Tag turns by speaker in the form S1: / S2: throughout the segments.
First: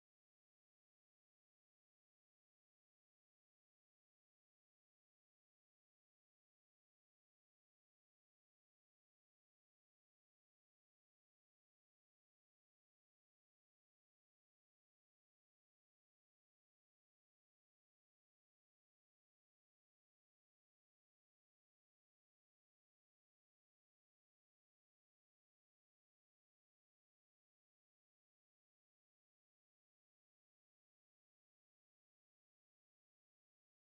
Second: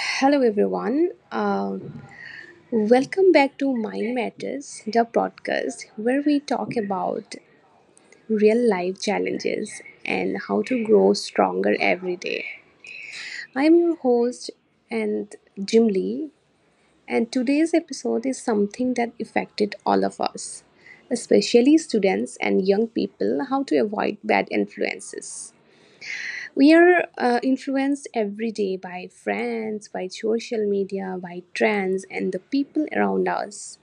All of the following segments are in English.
S1: Hello, everyone. Welcome back to Mind Matters, the podcast where we talk about real life challenges and how to grow stronger every day. I'm your host and Jim Lee, and today's episode is something that affected all of us, especially students and young people: how to avoid bad influences. We are influenced every day by friends, by social media, by trends, and the people around us.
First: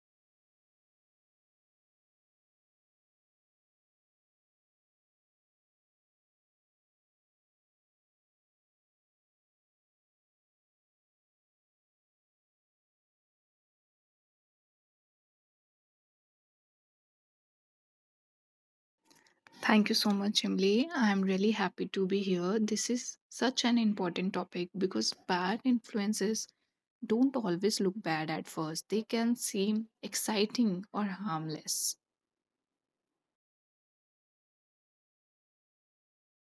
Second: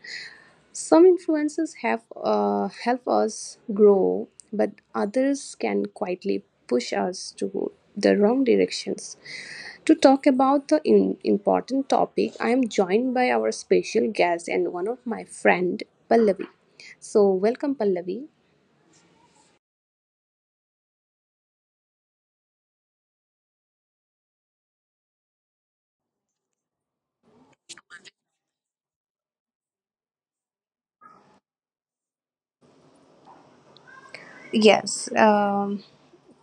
S1: Some influences have help us grow, but others can quietly push us to the wrong directions. To talk about the important topic, I am joined by our special guest and one of my friend, Pallavi. So, welcome, Pallavi.
S2: Thank you so much, Emily. I'm really happy to be here. This is such an important topic because bad influences don't always look bad at first, they can seem exciting or harmless.
S1: Yes,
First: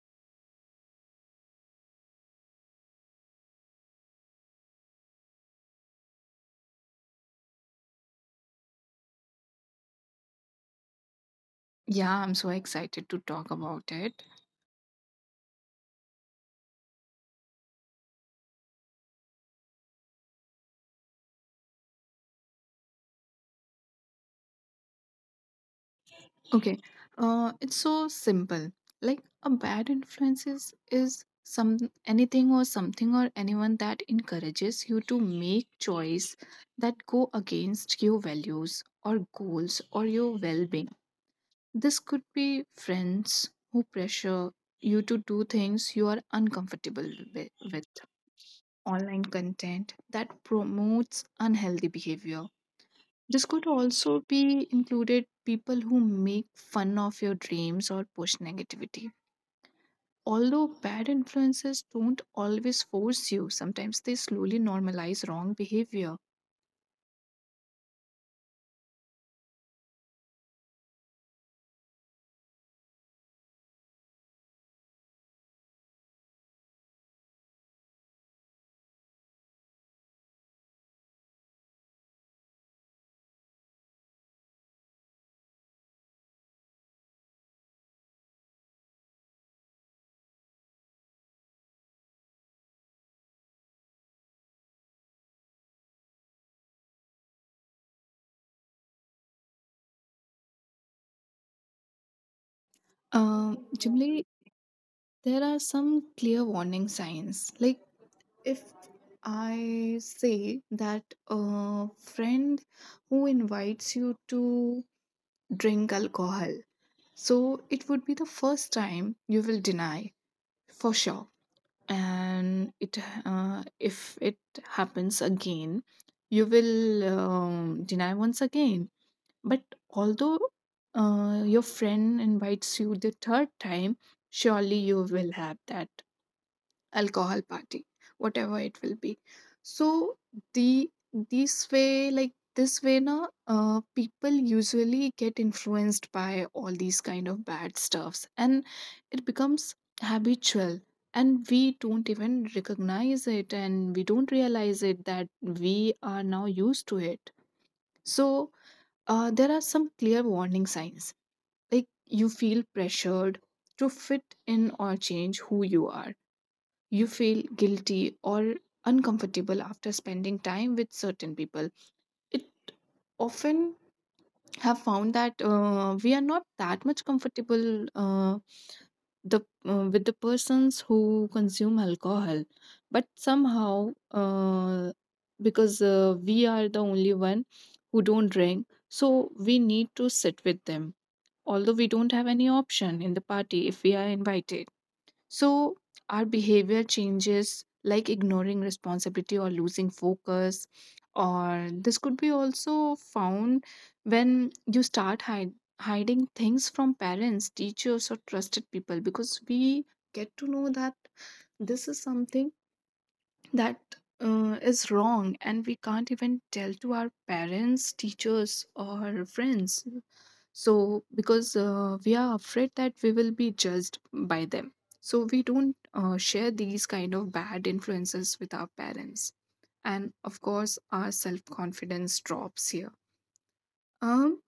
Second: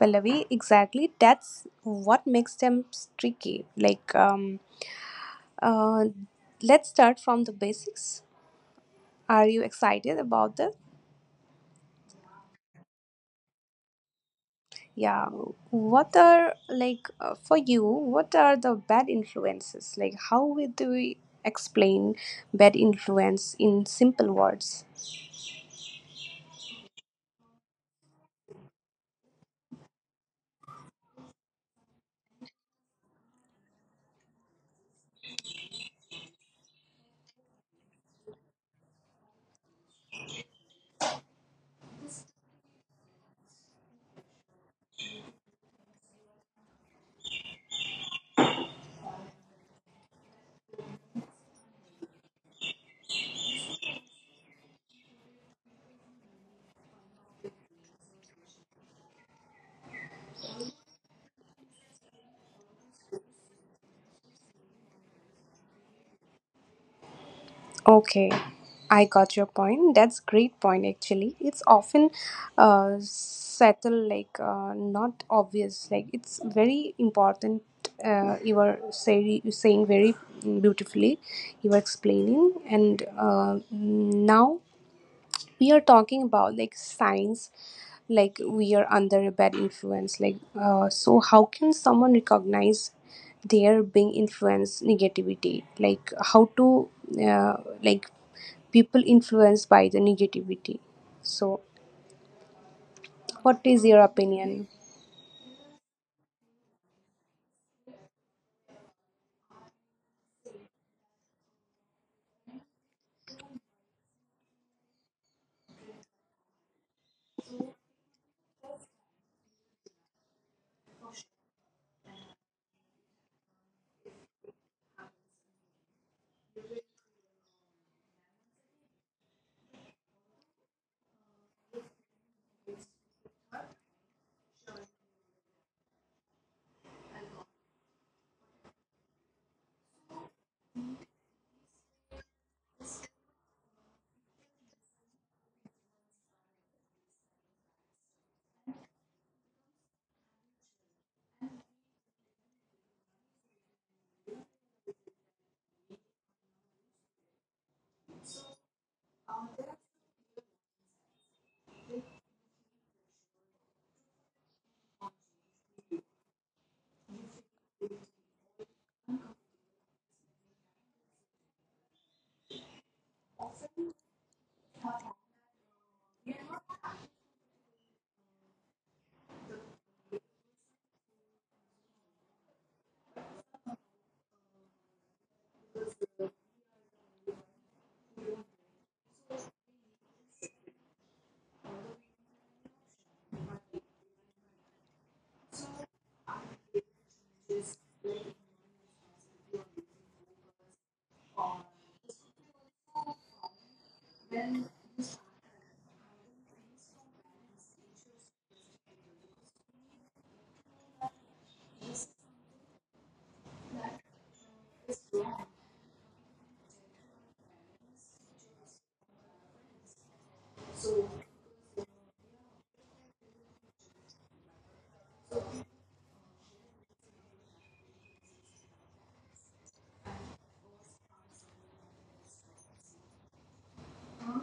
S1: Pallavi, exactly. That's what makes them tricky. Uh, let's start from the basics. Are you excited about this?
S2: Yeah, I'm so excited to talk about it.
S1: Yeah. What are for you? What are the bad influences? Like, do we explain bad influence in simple words?
S2: Okay, it's so simple. Like a bad influences is some anything or something or anyone that encourages you to make choice that go against your values or goals or your well-being. This could be friends who pressure you to do things you are uncomfortable with, online content that promotes unhealthy behavior. This could also be included people who make fun of your dreams or push negativity. Although bad influences don't always force you, sometimes they slowly normalize wrong behavior.
S1: Okay, I got your point. That's great point actually. It's often subtle, not obvious. Like it's very important. Saying very beautifully. You were explaining, and now we are talking about like signs like we are under a bad influence so how can someone recognize they are being influenced negativity like how to uh, like people influenced by the negativity, so what is your
S2: Generally,
S1: opinion?
S2: there are some clear warning signs like, if I say that a friend who invites you to drink alcohol, so it would be the first time you will deny for sure. And it, if it happens again, you will deny once again. But although your friend invites you the third time, surely you will have that alcohol party, whatever it will be. So the this way, like this way, now people usually get influenced by all these kind of bad stuffs, and it becomes habitual, and we don't even recognize it, and we don't realize it that we are now used to it. So there are some clear warning signs like you feel pressured to fit in or change who you are, you feel guilty or uncomfortable after spending time with certain people. It often have found that we are not that much comfortable, the with the persons who consume alcohol, but somehow, because we are the only one who don't drink, so we need to sit with them, although we don't have any option in the party if we are invited. So our behavior changes, like ignoring responsibility or losing focus, or this could be also found when you start hiding things from parents, teachers, or trusted people, because we get to know that this is something that is wrong, and we can't even tell to our parents, teachers, or friends. So because we are afraid that we will be judged by them, so we don't share these kind of bad influences with our parents. And of course our self confidence drops here. um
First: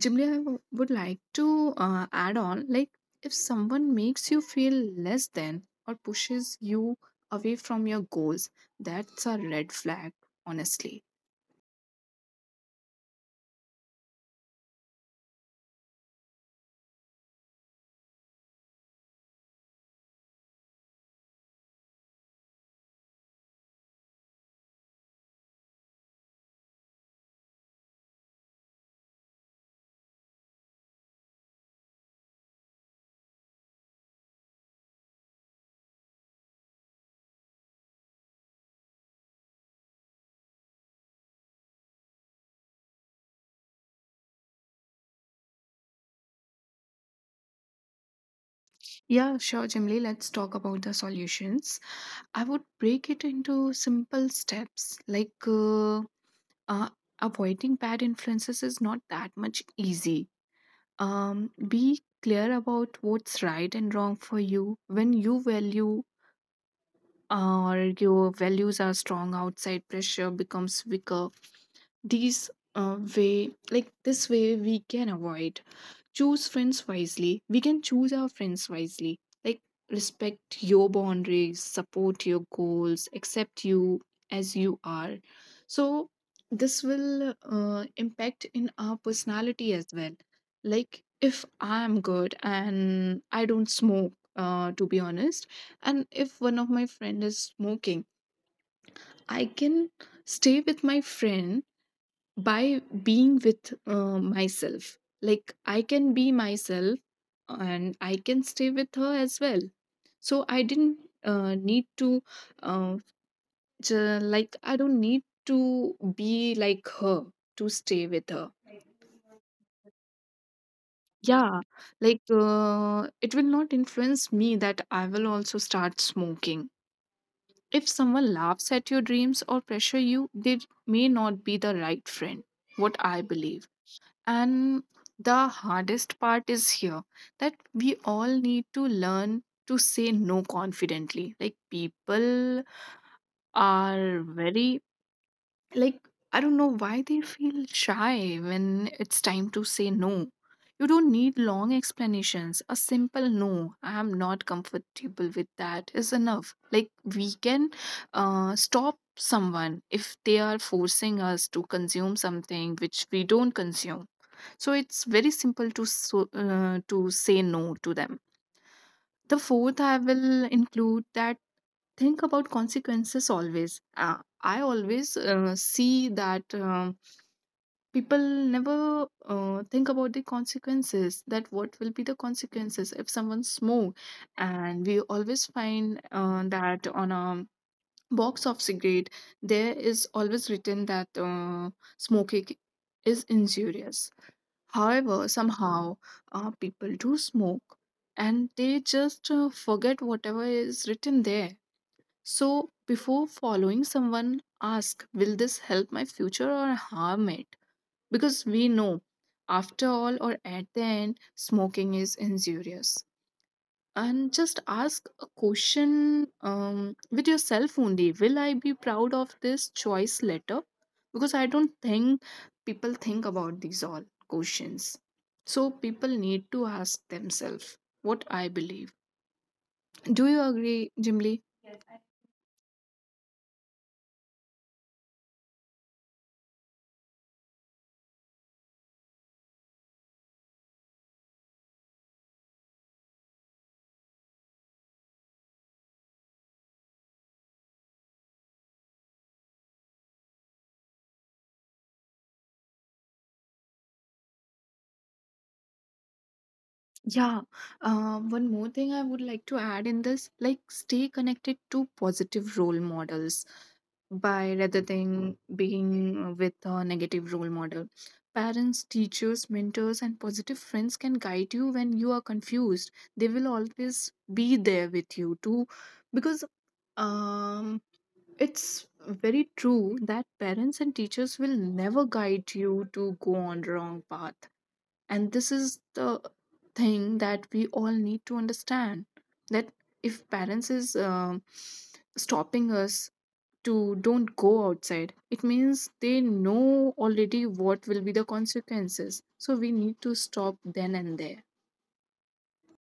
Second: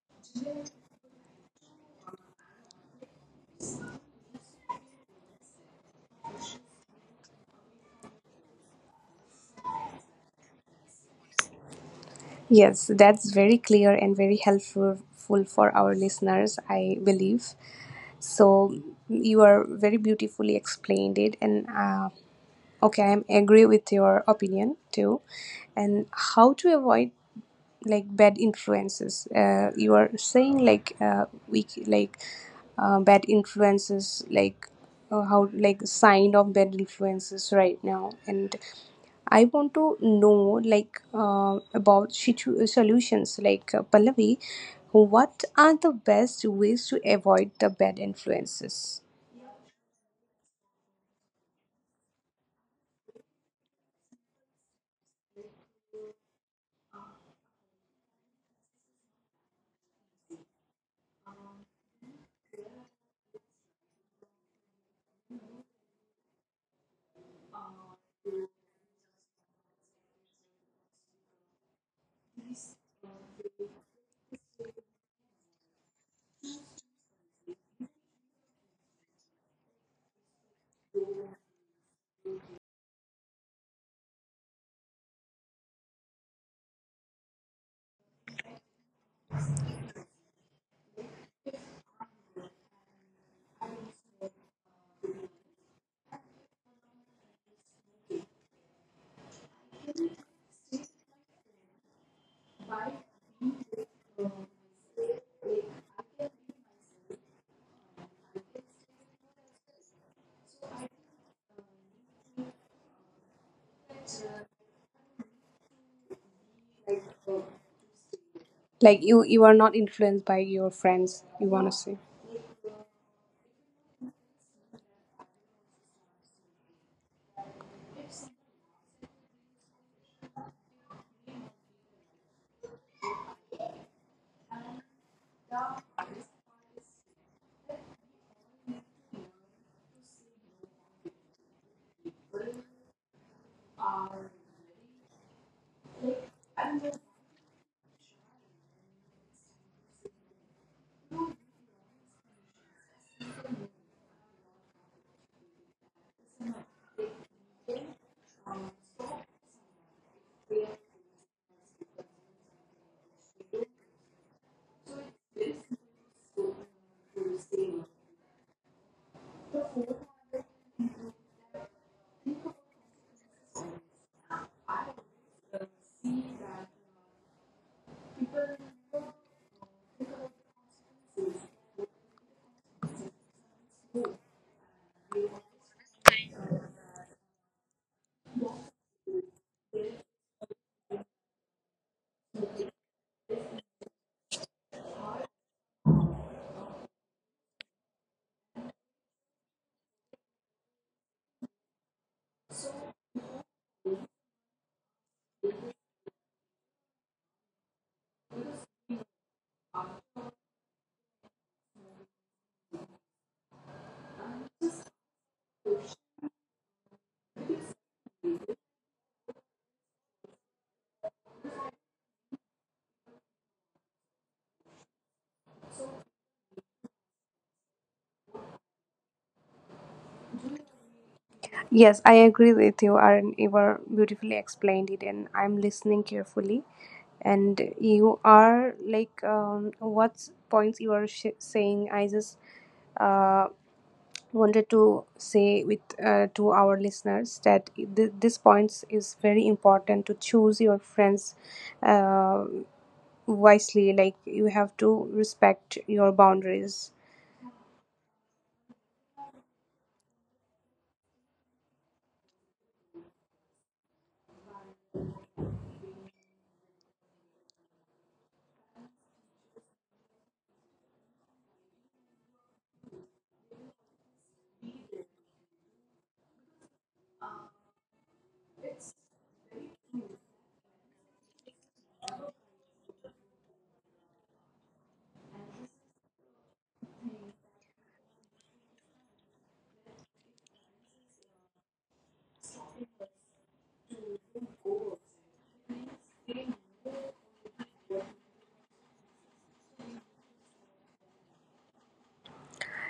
S2: Jimli, I would like to add on, like, if someone makes you feel less than or pushes you away from your goals, that's a red flag, honestly.
S1: Yes, that's very clear and very helpful full for our listeners, I believe. So you are very beautifully explained it, and okay, I agree with your opinion too. And how to avoid like bad influences? You are saying like bad influences, like how like sign of bad influences right now. And I want to know about solutions. Pallavi, what are the best ways to avoid the bad influences?
S2: Yeah, sure, Jimli. Let's talk about the solutions. I would break it into simple steps like. Uh, Avoiding bad influences is not that much easy. Be clear about what's right and wrong for you. When you value or your values are strong, outside pressure becomes weaker. These way, like this way, we can avoid. Choose friends wisely. We can choose our friends wisely. Like respect your boundaries, support your goals, accept you as you are. So this will impact in our personality as well. Like if I am good and I don't smoke, to be honest, and if one of my friend is smoking, I can stay with my friend by being with myself. Like I can be myself and I can stay with her as well. So I didn't need to, uh, like, I don't need to be like her to stay with her.
S1: Like you are not influenced by your friends. You
S2: Yeah,
S1: want to say?
S2: like it will not influence me that I will also start smoking. If someone laughs at your dreams or pressure you, they may not be the right friend, what I believe. And the hardest part is here that we all need to learn to say no confidently. Like, people are very, like, I don't know why they feel shy when it's time to say no. You don't need long explanations. A simple no, I am not comfortable with that, is enough. Like, we can stop someone if they are forcing us to consume something which we don't consume. So it's very simple to so, to say no to them. The fourth I will include that think about consequences always. I always see that people never think about the consequences, that what will be the consequences if someone smoke. And we always find that on a box of cigarette there is always written that smoking is injurious. However, somehow people do smoke, and they just forget whatever is written there. So, before following someone, ask, will this help my future or harm it? Because we know, after all, or at the end, smoking is injurious. And just ask a question, with yourself only, will I be proud of this choice later? Because I don't think people think about these all questions. So people need to ask themselves, what I believe. Do you agree, Jimly?
S1: Yes, I agree with you, Aaron. You were beautifully explained it, and I'm listening carefully. And you are like, what points you are saying? I just uh, wanted to say with to our listeners that this points is very important to choose your friends uh, wisely. Like you have to respect your boundaries.
S2: Yeah, one more thing I would like to add in this, like stay connected to positive role models by rather than being with a negative role model. Parents, teachers, mentors, and positive friends can guide you when you are confused. They will always be there with you too, because um, it's very true that parents and teachers will never guide you to go on wrong path. And this is the thing that we all need to understand that if parents is stopping us to don't go outside, it means they know already what will be the consequences, so we need to stop then and there.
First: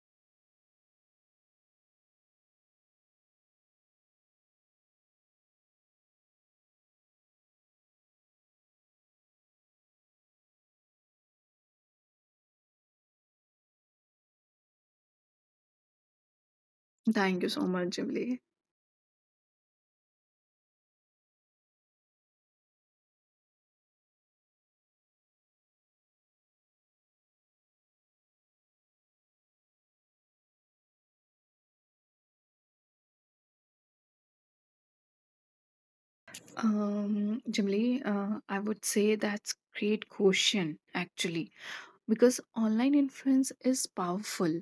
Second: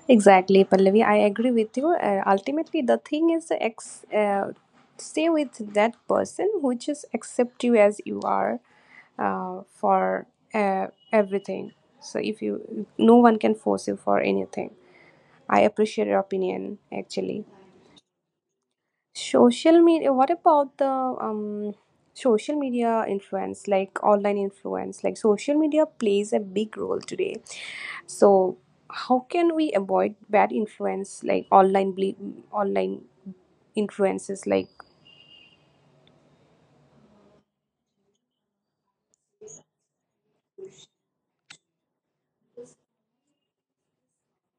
S1: Exactly, Pallavi. I agree with you. Ultimately, the thing is, stay with that person who just accept you as you are, for uh, everything. So if you, no one can force you for anything. I appreciate your opinion,
S2: Thank
S1: actually.
S2: you so much, Jimli.
S1: Social media, what about the social media influence, like online influence? Like social media plays a big role today. So, how can we avoid bad influence, like online influences, like—
S2: Jimli, I would say that's great question actually, because online influence is powerful.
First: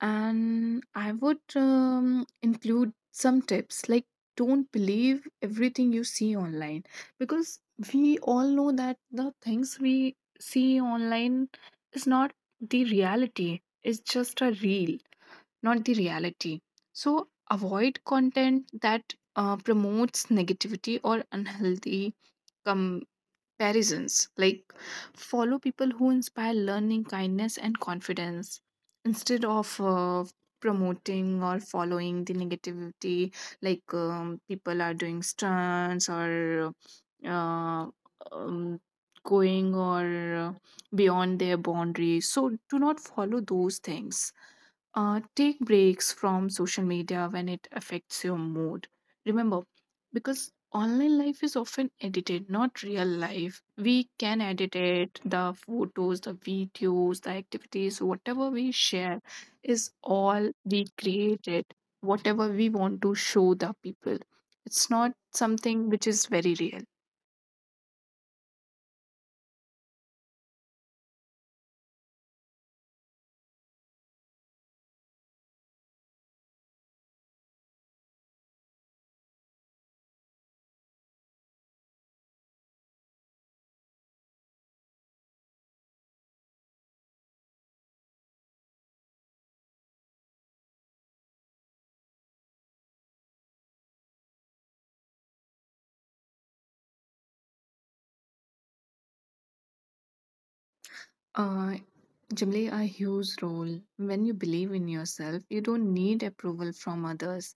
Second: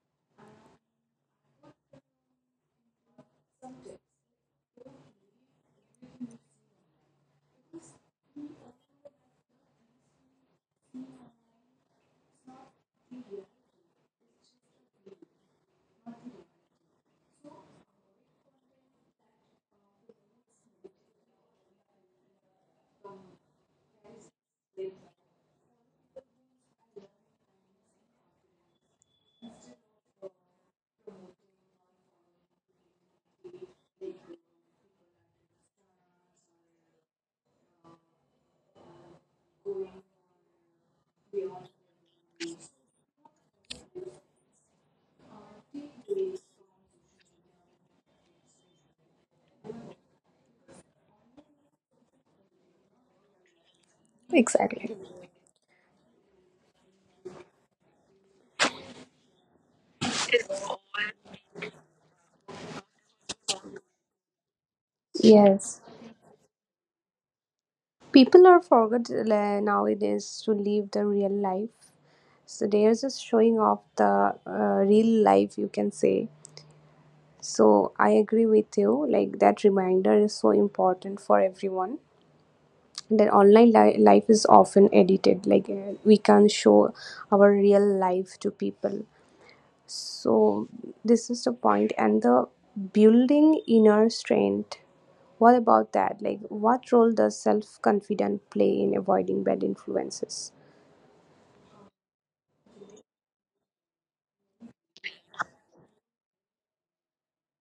S2: And I would include some tips like, don't believe everything you see online, because we all know that the things we see online is not the reality, it's just a reel, not the reality. So avoid content that promotes negativity or unhealthy comparisons. Like follow people who inspire learning, kindness, and confidence, instead of promoting or following the negativity, like people are doing stunts or uh, um, going or beyond their boundaries. So do not follow those things. Take breaks from social media when it affects your mood. Remember, because online life is often edited, not real life. We can edit
S1: Exactly.
S2: it, the photos, the videos, the activities, whatever we share is all we created, whatever we want to show the people. It's not
S1: Yes.
S2: something which is very real.
S1: People are forgot nowadays to live the real life. So they're just showing off the real life, you can say. So I agree with you. Like that reminder is so important for everyone. That life is often edited. We can't show our real life to people. So this is the point. And the building inner strength, what about that? Like what role does self confidence play in avoiding bad influences?
S2: uh, Generally a huge role. When you believe in yourself, you don't need approval from others,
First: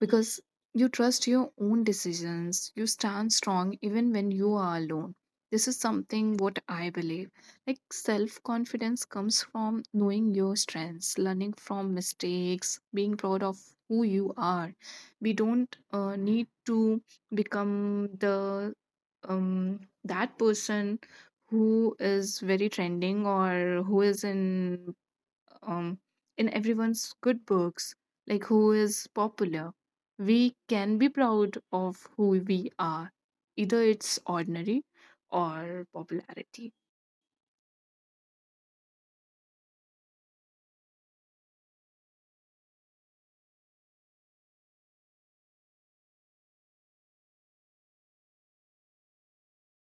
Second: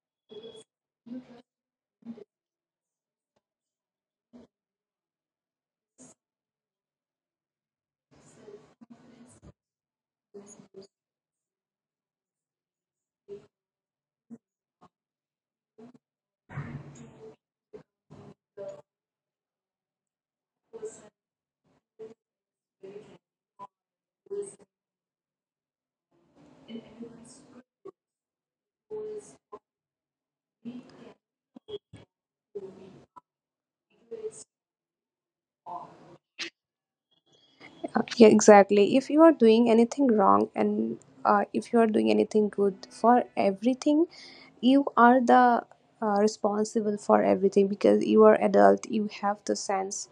S2: because you trust your own decisions, you stand strong even when you are alone. This is something what I believe. Like self confidence comes from knowing your strengths, learning from mistakes, being proud of who you are. We don't need to become the that person who is very trending or who is um, in everyone's good books, like who is popular. We can be proud of who we are, either it's ordinary or popularity.
S1: Yeah, exactly. If you are doing anything wrong and if you are doing anything good for everything, you are the responsible for everything because you are adult. You have the sense.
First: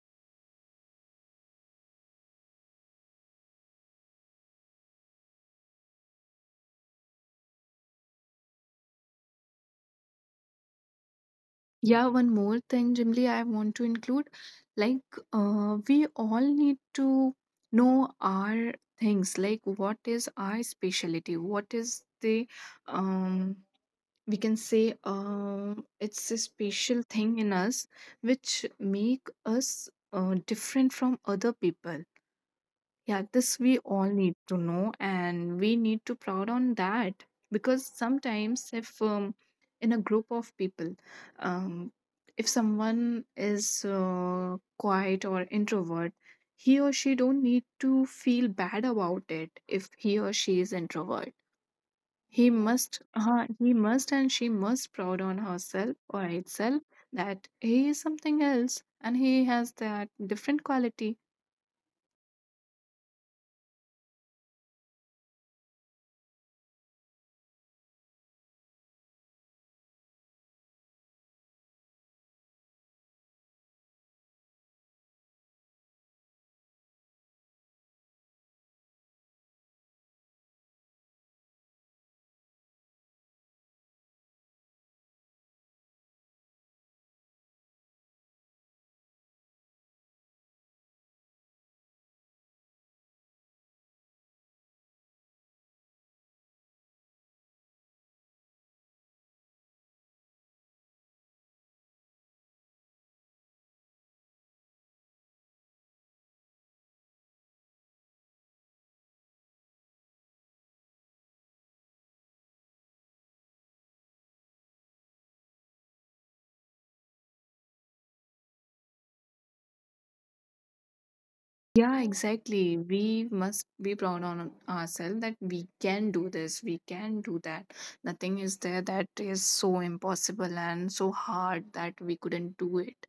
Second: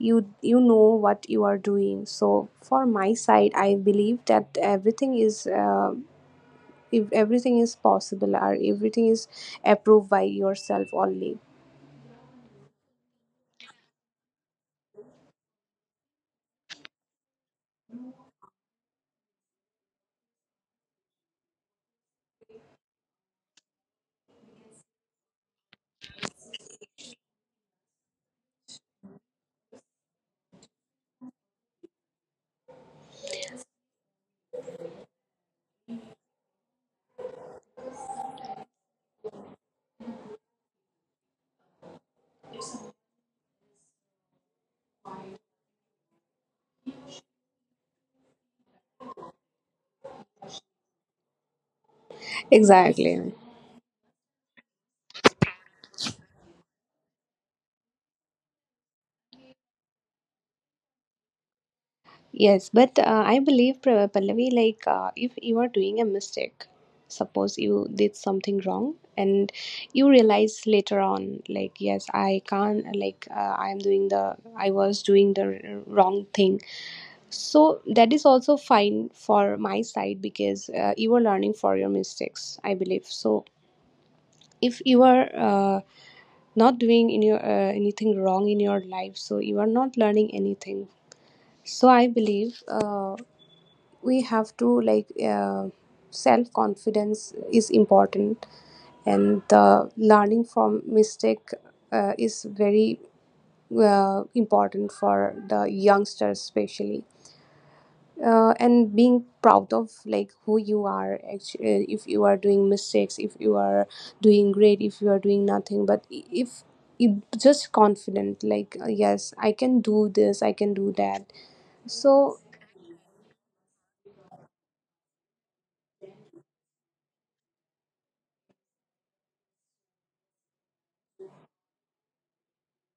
S1: You know what you are doing. So for my side, I believe that everything is. If everything is possible or everything is approved by yourself only.
S2: Yeah, one more thing, Jimly, I want to include, like, we all need to know our things, like what is our specialty, what is the um we can say, it's a special thing in us which make us different from other people. Yeah, this we all need to know, and we need to proud on that, because sometimes if in a group of people, um, if someone is quiet or introvert, he or she don't need to feel bad about it. If he or she is introvert, he must, uh,
S1: Exactly.
S2: he must, and she must proud on herself or itself, that he is something else and he has that different quality.
S1: Yes, but I believe Pallavi, if you are doing a mistake, suppose you did something wrong and you realize later on, like yes, I can't, I am doing the, I was doing the wrong thing. So that is also fine for my side because you are learning for your mistakes, I believe. So if you are not doing in your anything wrong in your life, so you are not learning anything. So I believe we have to self confidence is important, and the learning from mistake is very important for the youngsters especially, and being proud of like who you are. Actually, if you are doing mistakes, if you are doing great, if you are doing nothing, if you just confident yes, I can do this, I can do that.
S2: Yeah,
S1: So
S2: exactly. We must be proud on ourselves that we can do this, we can do that. Nothing is there that is so impossible and so hard that we couldn't do it.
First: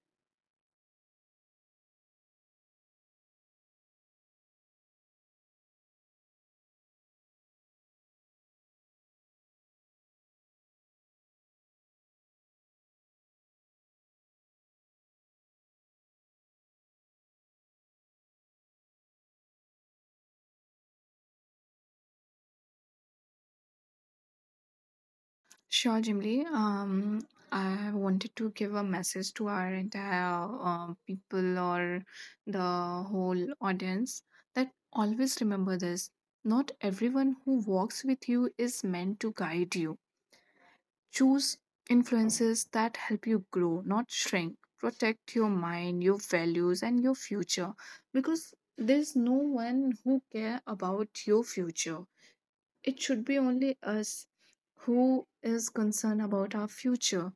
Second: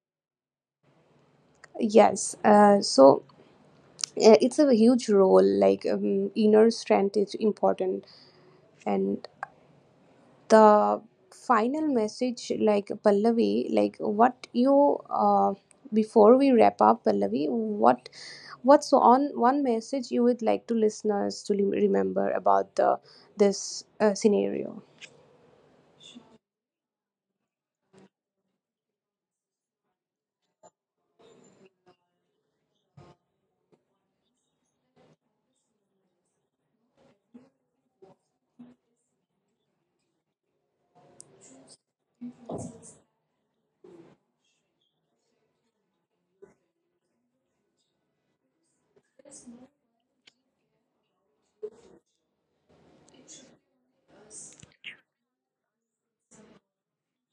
S1: yes, so it's a huge role, inner strength is important. And the final message, like Pallavi, like what you— before we wrap up, Pallavi, what— what's on one message you would like to listeners to remember about the this scenario?
S2: Sure, Jimly. I wanted to give a message to our entire people or the whole audience, that always remember this. Not everyone who walks with you is meant to guide you. Choose influences that help you grow, not shrink. Protect your mind, your values, and your future, because there's no one who care about your future, it should be only us who is concerned about our future.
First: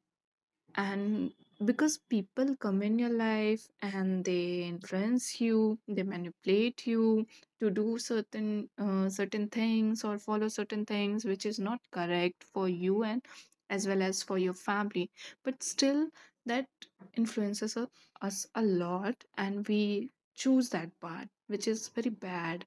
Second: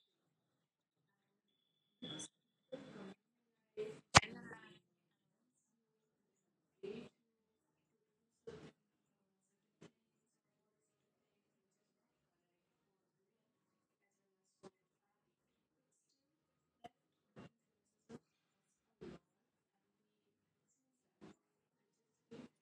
S2: And because people come in your life and they influence you, they manipulate you to do certain certain things or follow certain things which is not correct for you and as well as for your family. But still, that influences us a lot, and we choose that part, which is very bad.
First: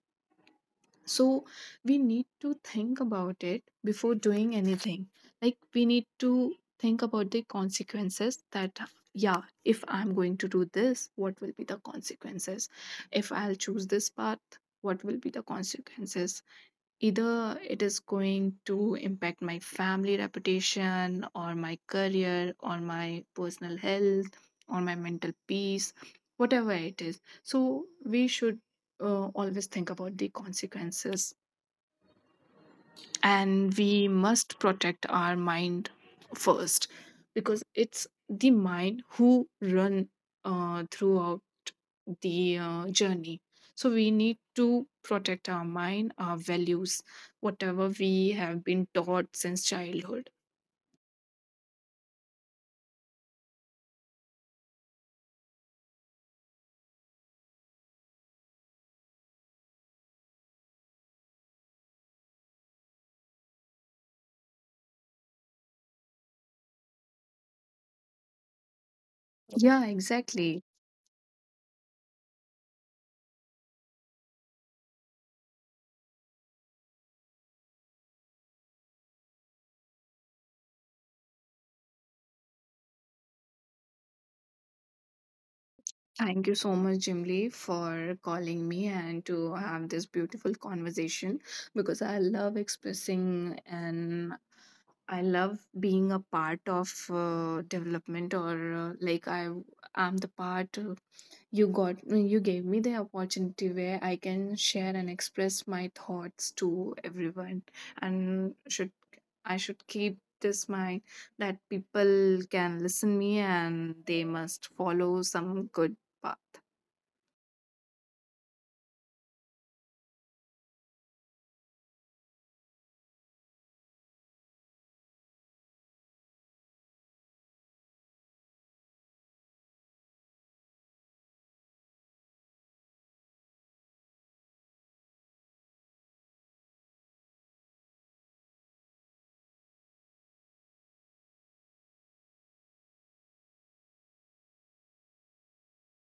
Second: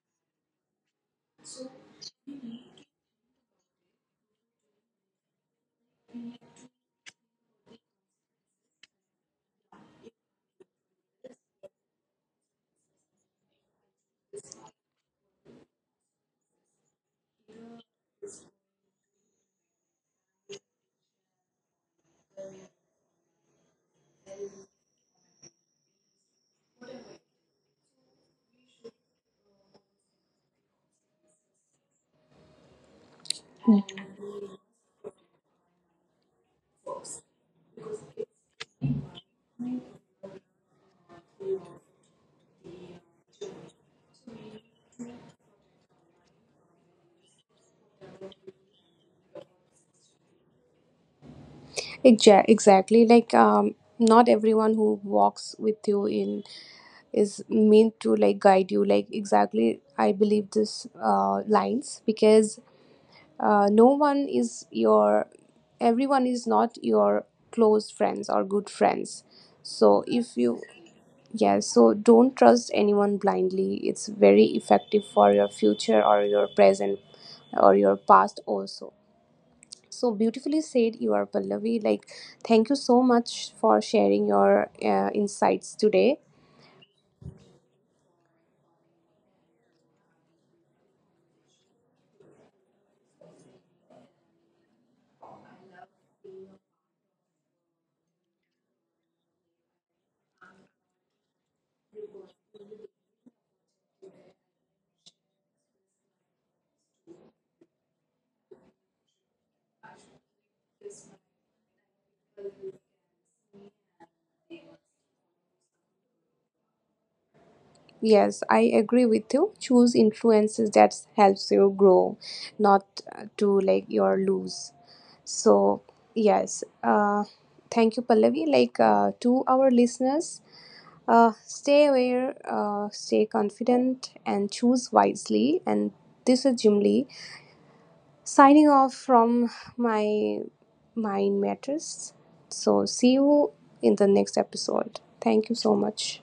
S2: So we need to think about it before doing anything. Like we need to think about the consequences, that yeah if I'm going to do this, what will be the consequences? If I'll choose this path, what will be the consequences? Either it is going to impact my family reputation, or my career, or my personal health, or my mental peace, whatever it is. So we should always think about the consequences, and we must protect our mind first, because it's the mind who run throughout the journey. So we need to protect our mind, our values, whatever we have been taught since childhood.
S1: Exactly, not everyone who walks with you in is meant to like guide you. Like, exactly, I believe this lines because no one is your— everyone is not your close friends or good friends.
S2: Yeah,
S1: So if you—
S2: exactly.
S1: yeah, so don't trust anyone blindly. It's very effective for your future or your present or your past also. So beautifully said you are, Pallavi. Like, thank you so much for sharing your insights today.
S2: Thank you so much, Jim Lee, for calling me and to have this beautiful conversation, because I love expressing, and I love being a part of development or like I am the part, you got you gave me the opportunity where I can share and express my thoughts to everyone. And should I should keep this mind that people can listen me and they must follow some good path.
S1: Yes, I agree with you. Choose influences that helps you grow, not to like your lose. So yes, thank you, Pallavi. Like to our listeners, stay aware, stay confident, and choose wisely. And this is Jim Lee signing off from my Mind Matters. So see you in the next episode. Thank you so much.